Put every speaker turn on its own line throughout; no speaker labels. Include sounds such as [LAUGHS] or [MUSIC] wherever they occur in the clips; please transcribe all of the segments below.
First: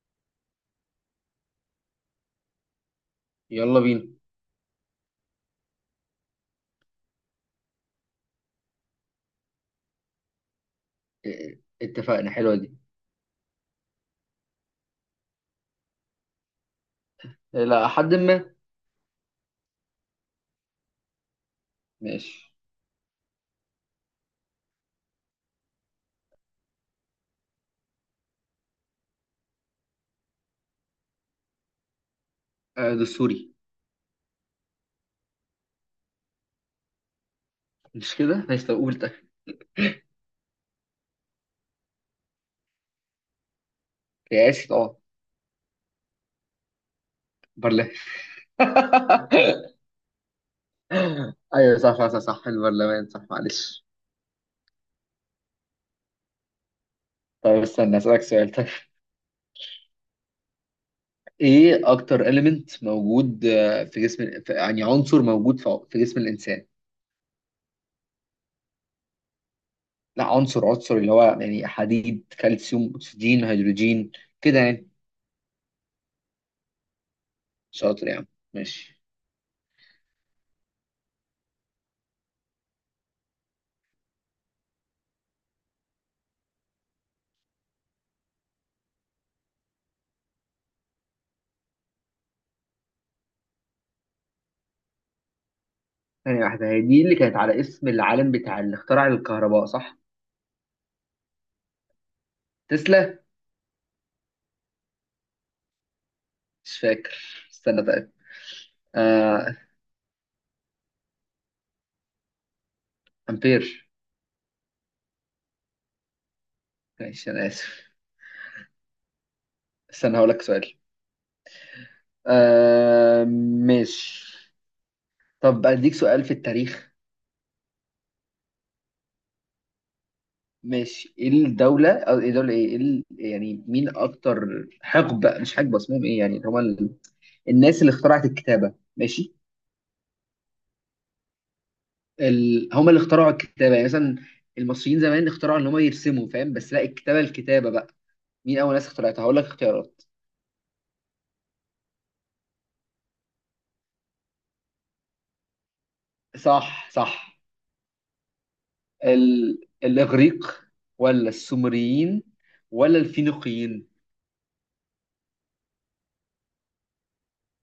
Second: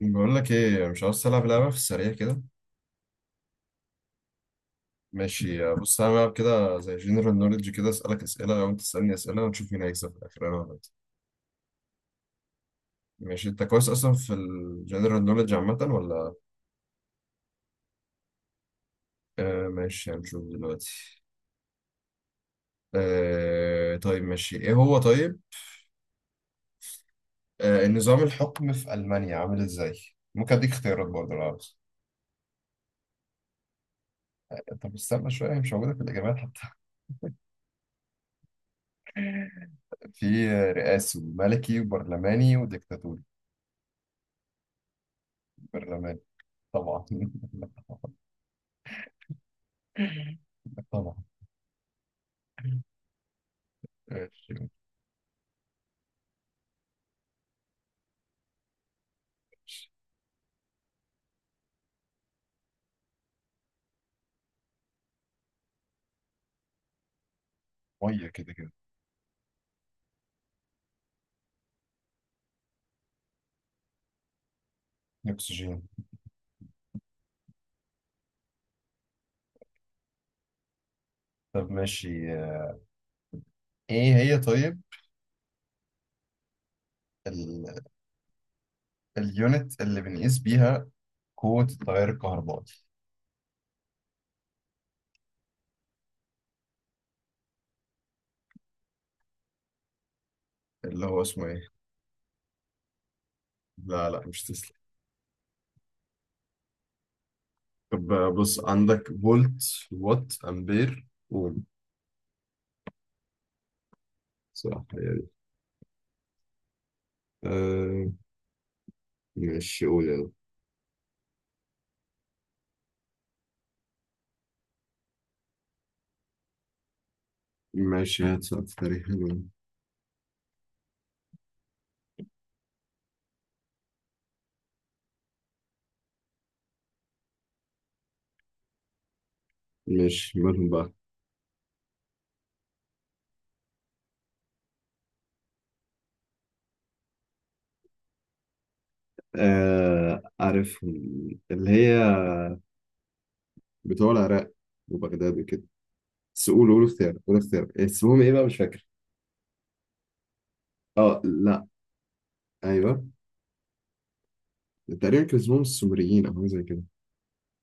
بقول لك ايه؟ مش عاوز تلعب لعبه في السريع كده؟
يلا بينا.
ماشي بص، هنلعب كده زي جنرال نوليدج، كده اسالك اسئله وانت تسالني اسئله ونشوف مين هيكسب في الاخر، انا ولا انت.
إيه، اتفقنا. حلوة دي.
ماشي، انت كويس اصلا في الجنرال نوليدج عامه ولا؟
إيه، لا حد ما.
آه ماشي، هنشوف دلوقتي.
ماشي.
آه طيب ماشي، ايه هو طيب؟ نظام الحكم في المانيا عامل ازاي؟ ممكن اديك اختيارات برضه لو عاوز.
دستوري.
طب استنى شويه، هي مش موجوده في الاجابات حتى.
مش كده، ماشي. طب قول ده.
[LAUGHS] في رئاسي وملكي وبرلماني وديكتاتوري.
رئاسي طبعا.
برلماني طبعا.
برلمان. [LAUGHS]
[LAUGHS] طبعا.
ايوه، صح صح صح صح البرلمان. صح، معلش.
ماشي.
طيب استنى، اسألك سؤال. طيب ايه اكتر إليمنت موجود في جسم، يعني عنصر موجود في جسم الانسان.
ميه كده كده.
لا، عنصر عنصر اللي هو يعني حديد، كالسيوم، اكسجين، هيدروجين، كده يعني.
اكسجين.
شاطر يعني. ماشي.
طب ماشي، ايه هي طيب ال... اليونت اللي بنقيس بيها قوة التيار الكهربائي؟
ثانية واحدة، هي دي اللي كانت على اسم العالم بتاع اللي اخترع الكهرباء، صح؟
اللي هو اسمه ايه؟
تسلا.
لا لا، مش تسلا.
مش فاكر. استنى
طب
طيب.
بص عندك
آه...
فولت، وات، امبير، قول.
امبير.
صح، هي دي.
ماشي، انا اسف.
آه ماشي، قول
استنى هقول
يلا.
لك سؤال. آه... ماشي. طب اديك سؤال في التاريخ.
ماشي، هات سؤال في تاريخ حلو.
ماشي، ايه الدولة، او ايه دولة ايه، إيه يعني، مين اكتر حقبة، مش حقبة، اسمهم ايه يعني، اللي هما الناس اللي اخترعت الكتابة، ماشي.
مش مالهم بقى.
هما اللي اخترعوا الكتابة، يعني مثلا المصريين زمان اخترعوا ان هما يرسموا، فاهم؟ بس لا، الكتابة الكتابة بقى. مين اول ناس اخترعتها؟ هقول لك اختيارات.
آه عارفهم، اللي هي بتوع العراق وبغداد وكده. بس قول
صح
اختيار، قول
صح.
اختيار. اسمهم ايه بقى؟ مش فاكر.
الإغريق،
اه
ولا
لا.
السومريين، ولا
ايوه،
الفينيقيين؟
تقريبا كان اسمهم السومريين او حاجه زي كده.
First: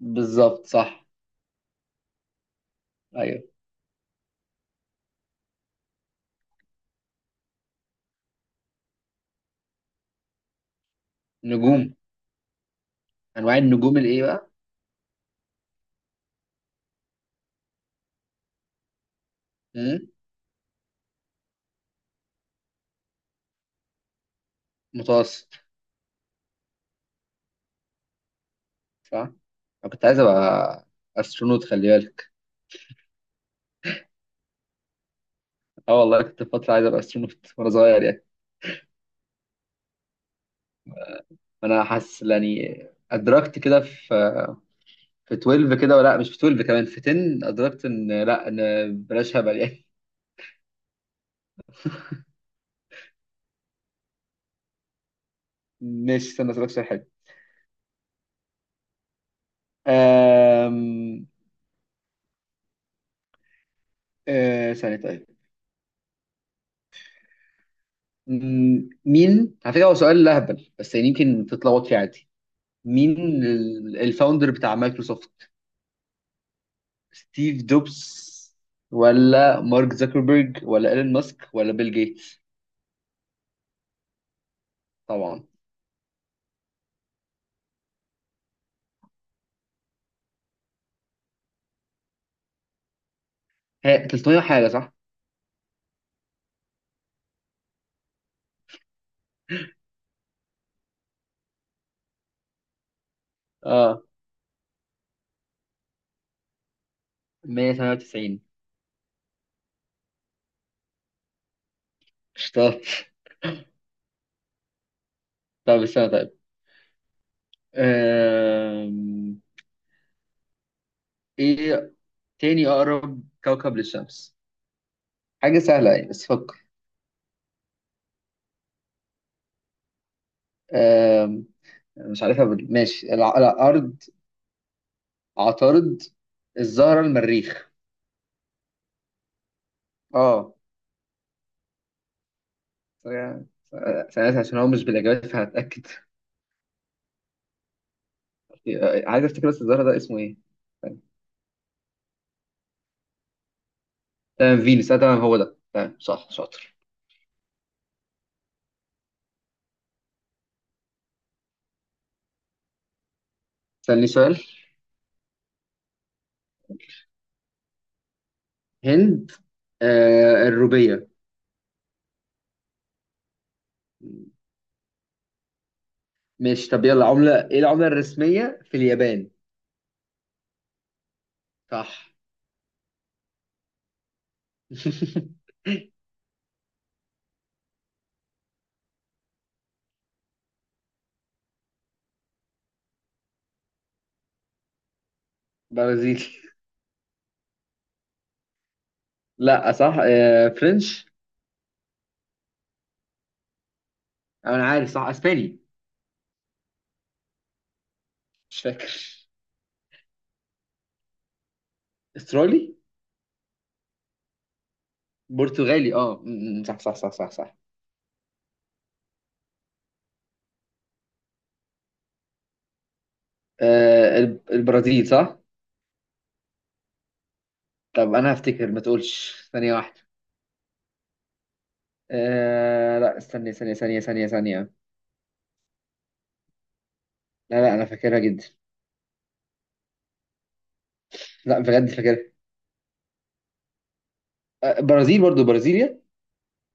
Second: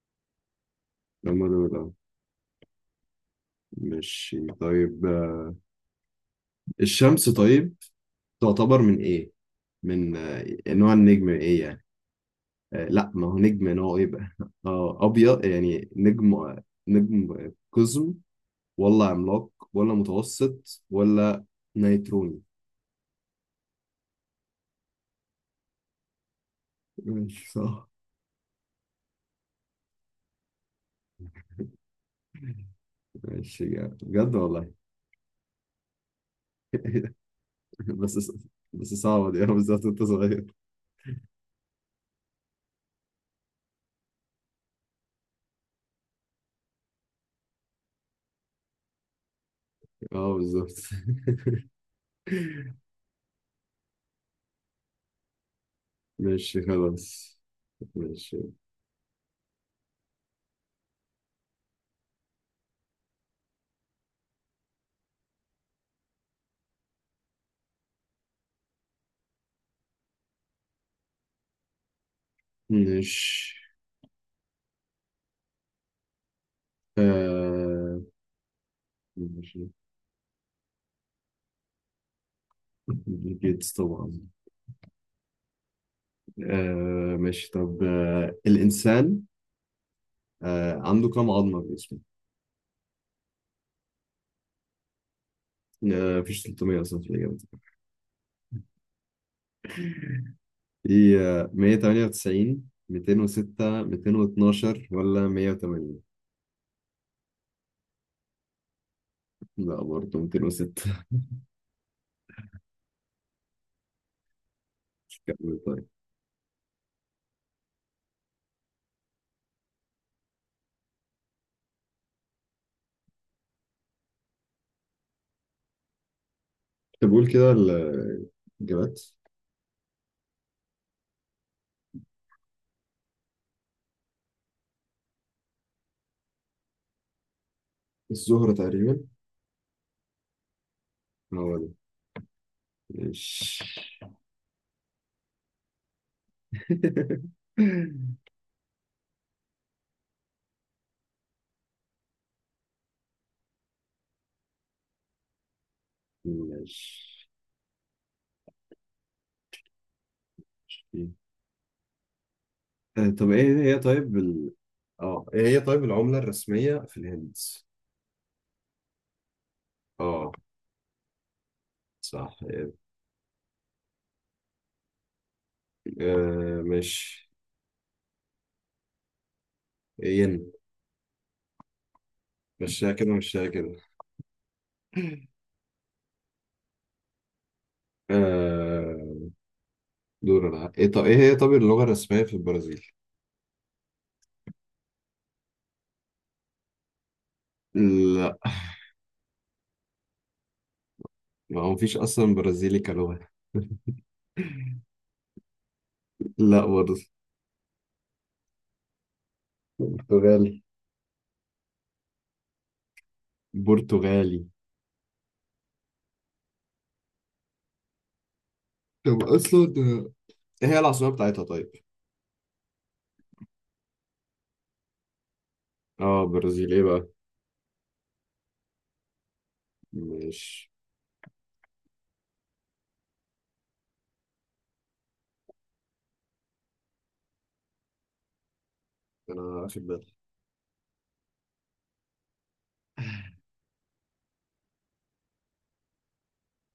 بالظبط صح.
هم دول اه.
أيوه.
ماشي طيب. الشمس طيب تعتبر من ايه؟ من نوع النجم ايه يعني؟
نجوم.
آه لا، ما هو
أنواع
نجم
النجوم
نوع ايه
الإيه
بقى؟
بقى؟
[LAUGHS] اه، ابيض يعني نجم قزم، ولا عملاق، ولا
مم؟
متوسط، ولا نيتروني؟
متوسط.
ماشي صح.
صح. أنا كنت عايز أبقى أسترونوت، خلي بالك.
ماشي جامد، بجد والله.
أه والله، كنت فترة عايز أبقى
[LAUGHS]
أسترونوت وأنا صغير يعني.
بس بس صعبة دي. [LAUGHS] أنا بالذات، أنت صغير.
أنا حاسس يعني. أدركت كده في 12 كده، ولا مش في 12، كمان في 10 أدركت إن، لا إن بلاش هبل يعني.
اه بالظبط. [LAUGHS]
[LAUGHS] ماشي، استنى
ماشي
أسألك سؤال حلو.
خلاص. ماشي.
أم... أه ثانية طيب. مين على فكرة، هو سؤال لهبل بس يعني، يمكن تتلخبط فيه عادي. مين
مش.
الفاوندر بتاع مايكروسوفت؟ ستيف
آه
جوبز،
ماشي.
ولا مارك زكربرج، ولا ايلون ماسك، ولا بيل جيتس؟
بيل جيتس طبعا.
طبعا.
ماشي طب، الإنسان عنده كم عظمة في جسمه؟
هي 300 حاجة صح.
آه مفيش 300 أصلا في الإجابة دي. في 198، 206،
اه
212، ولا 180.
198.
لا برضه 206.
اشتغلت.
[LAUGHS] كمل
طب
طيب.
استنى طيب. أم... ايه تاني اقرب كوكب للشمس؟ حاجة سهلة يعني، بس فكر.
طب قول كده الإجابات.
أم... مش عارفها ماشي. الارض، عطارد، الزهرة، المريخ.
الزهرة تقريبا.
اه.
هو ده.
ف-
ماشي.
سألت عشان هو مش بالإجابات، فهتأكد. [LAUGHS]
[LAUGHS]
عايز أفتكر بس، الزهرة ده اسمه إيه؟ طيب. تمام، فينوس تمام، هو ده، تمام صح شاطر.
ماشي، طب ايه هي
سألني
طيب
سؤال.
اه، ايه هي طيب العملة الرسمية في الهند؟
هند.
اه.
آه الروبية.
صح.
ماشي، طب يلا،
مش.
عملة إيه العملة الرسمية في اليابان؟
ين.
صح.
مشيها كده مشيها كده.
[LAUGHS]
آه، دور انا ايه طب، ايه هي طب اللغة الرسمية في البرازيل؟
برازيلي.
لا،
لا صح، آه فرنش.
ما هو مفيش اصلا برازيلي كلغة.
أنا عارف، صح، أسباني.
لا برضه.
مش فاكر.
برتغالي.
استرالي.
برتغالي.
برتغالي، اه، صح صح صح صح صح.
طب اصلا، ايه هي العاصمة بتاعتها طيب؟
آه البرازيل صح.
اه برازيل ايه بقى؟
طب انا هفتكر، ما تقولش، ثانية واحدة.
مش.
آه لا، استني، ثانية ثانية ثانية ثانية. لا لا، انا فاكرها جدا.
انا واخد بالي.
لا بجد فاكرها. آه برازيل، برضو برازيليا.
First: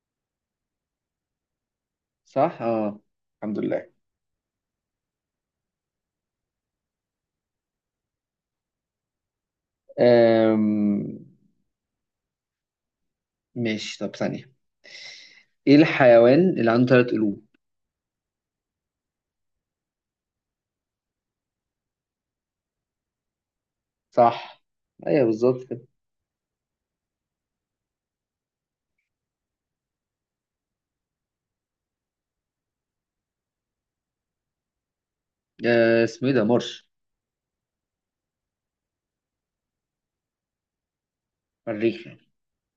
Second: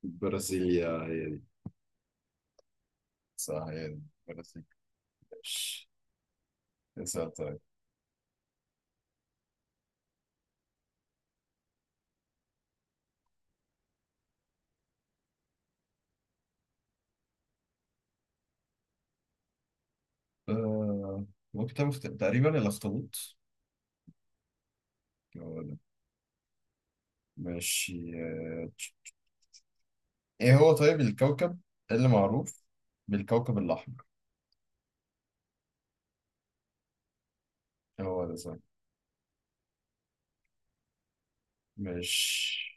البرازيلية هي دي.
صح اه. الحمد
صح، هي
لله.
دي. برازيل. ماشي، اسأل طيب.
آم... ماشي، طب ثانية. ايه الحيوان اللي عنده ثلاث قلوب؟
آه ممكن تعمل تقريبا الأخطبوط.
صح. ايوه
هو
بالظبط
ده.
كده.
ماشي، ايه هو طيب الكوكب اللي معروف بالكوكب الأحمر؟
آه اسمه ايه ده؟ مرش،
إيه، هو ده صح.
مريخ يعني.
ماشي،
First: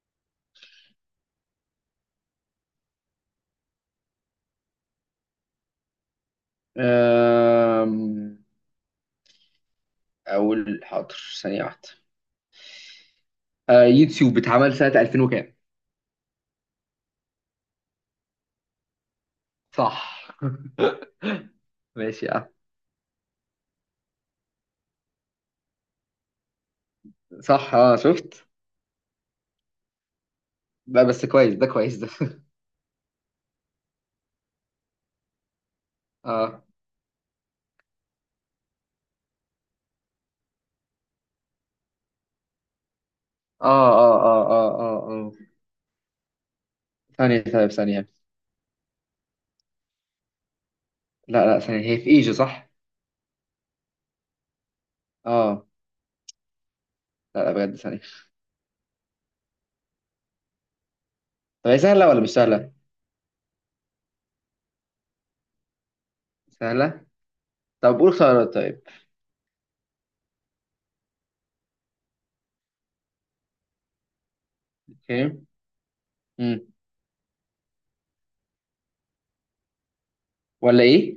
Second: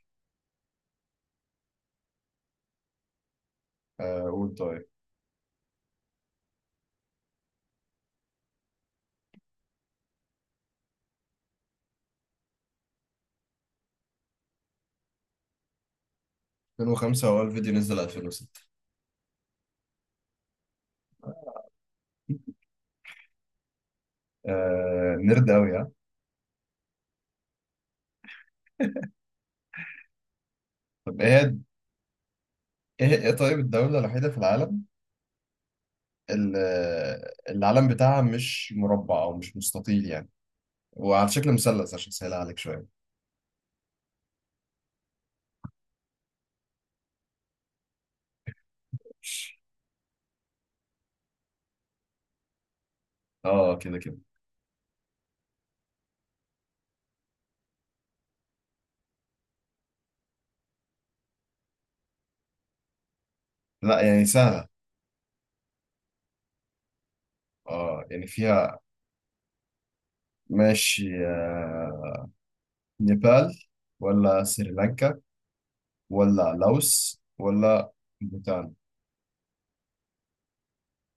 قول طيب.
آم... اول حاضر، ثانية واحدة. آه يوتيوب اتعمل سنة 2000 وكام؟
2005، هو الفيديو نزل 2006.
صح ماشي، اه.
آه نرد أوي ها.
صح اه، شفت. لا
طب
بس كويس ده، كويس ده. [LAUGHS]
ايه طيب الدولة الوحيدة في العالم، اللي
اه
العلم بتاعها مش مربع أو مش مستطيل يعني، وعلى شكل مثلث، عشان أسهلها عليك شوية.
اه اه اه اه اه اه. ثانية طيب ثانية. لا لا ثانية، هي في ايجو صح؟
اه كده كده.
اه. لا لا بجد، ثانية. طب هي سهلة ولا مش سهلة؟
لا، يعني سهلة.
سهلة؟ طب
اه،
قول
يعني
خيارات
فيها.
طيب.
ماشي، نيبال، ولا سريلانكا،
اوكي.
ولا
امم.
لاوس، ولا بوتان.
ولا ايه؟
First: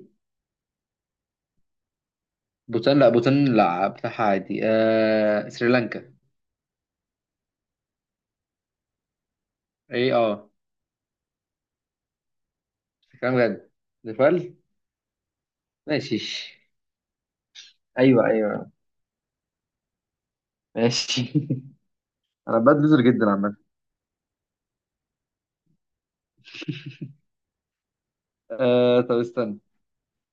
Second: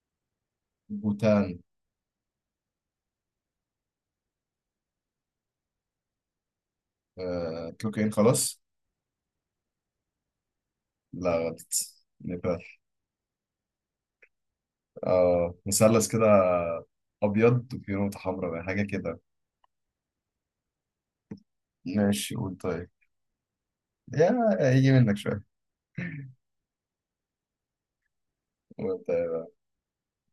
بوتان.
بوتان، لا بوتان، لا بتاعها عادي. آه سريلانكا.
تلوكين خلاص.
ايه، اه.
لا غلط. نيبال.
كلام بجد. نيبال.
اه، مثلث كده،
ماشي.
أبيض وفيه نقطة
ايوه
حمراء بقى،
ايوه.
حاجة كده.
ماشي.
ماشي،
[LAUGHS]
قول
انا
طيب
بدلزر جدا عامة.
يا. هيجي منك شوية.
آه
قول
طب
طيب يا.
استنى.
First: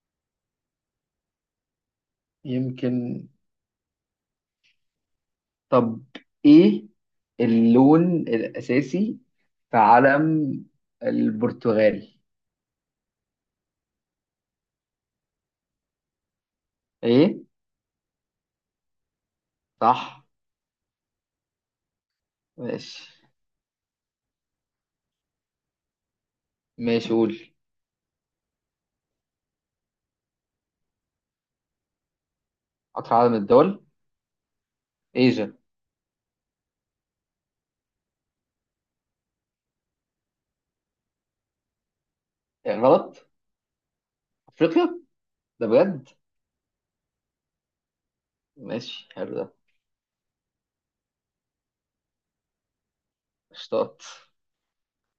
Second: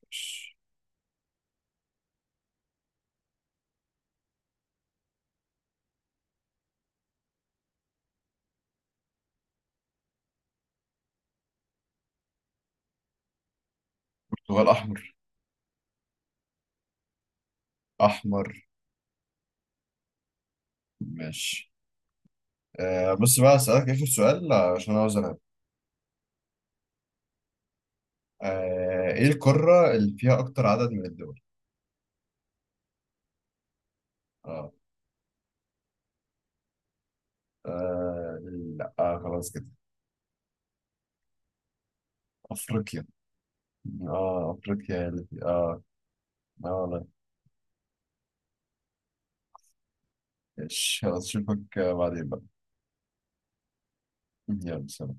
ماشي.
يمكن. طب ايه اللون الاساسي في علم البرتغال؟
برتغال أحمر.
ايه.
أحمر.
صح.
ماشي.
ماشي.
بص بقى أسألك آخر سؤال عشان أوزن.
ماشي قول.
ايه القارة اللي فيها اكتر عدد من الدول؟
اكتر عدد من الدول.
اه.
ايجا.
آه لا، خلاص كده.
إيه
افريقيا.
غلط.
اه، افريقيا
افريقيا.
هي
ده
اه.
بجد؟
اه والله.
ماشي، حلو ده.
إيش، خلاص اشوفك بعدين بقى.
اشتاط.
يلا سلام.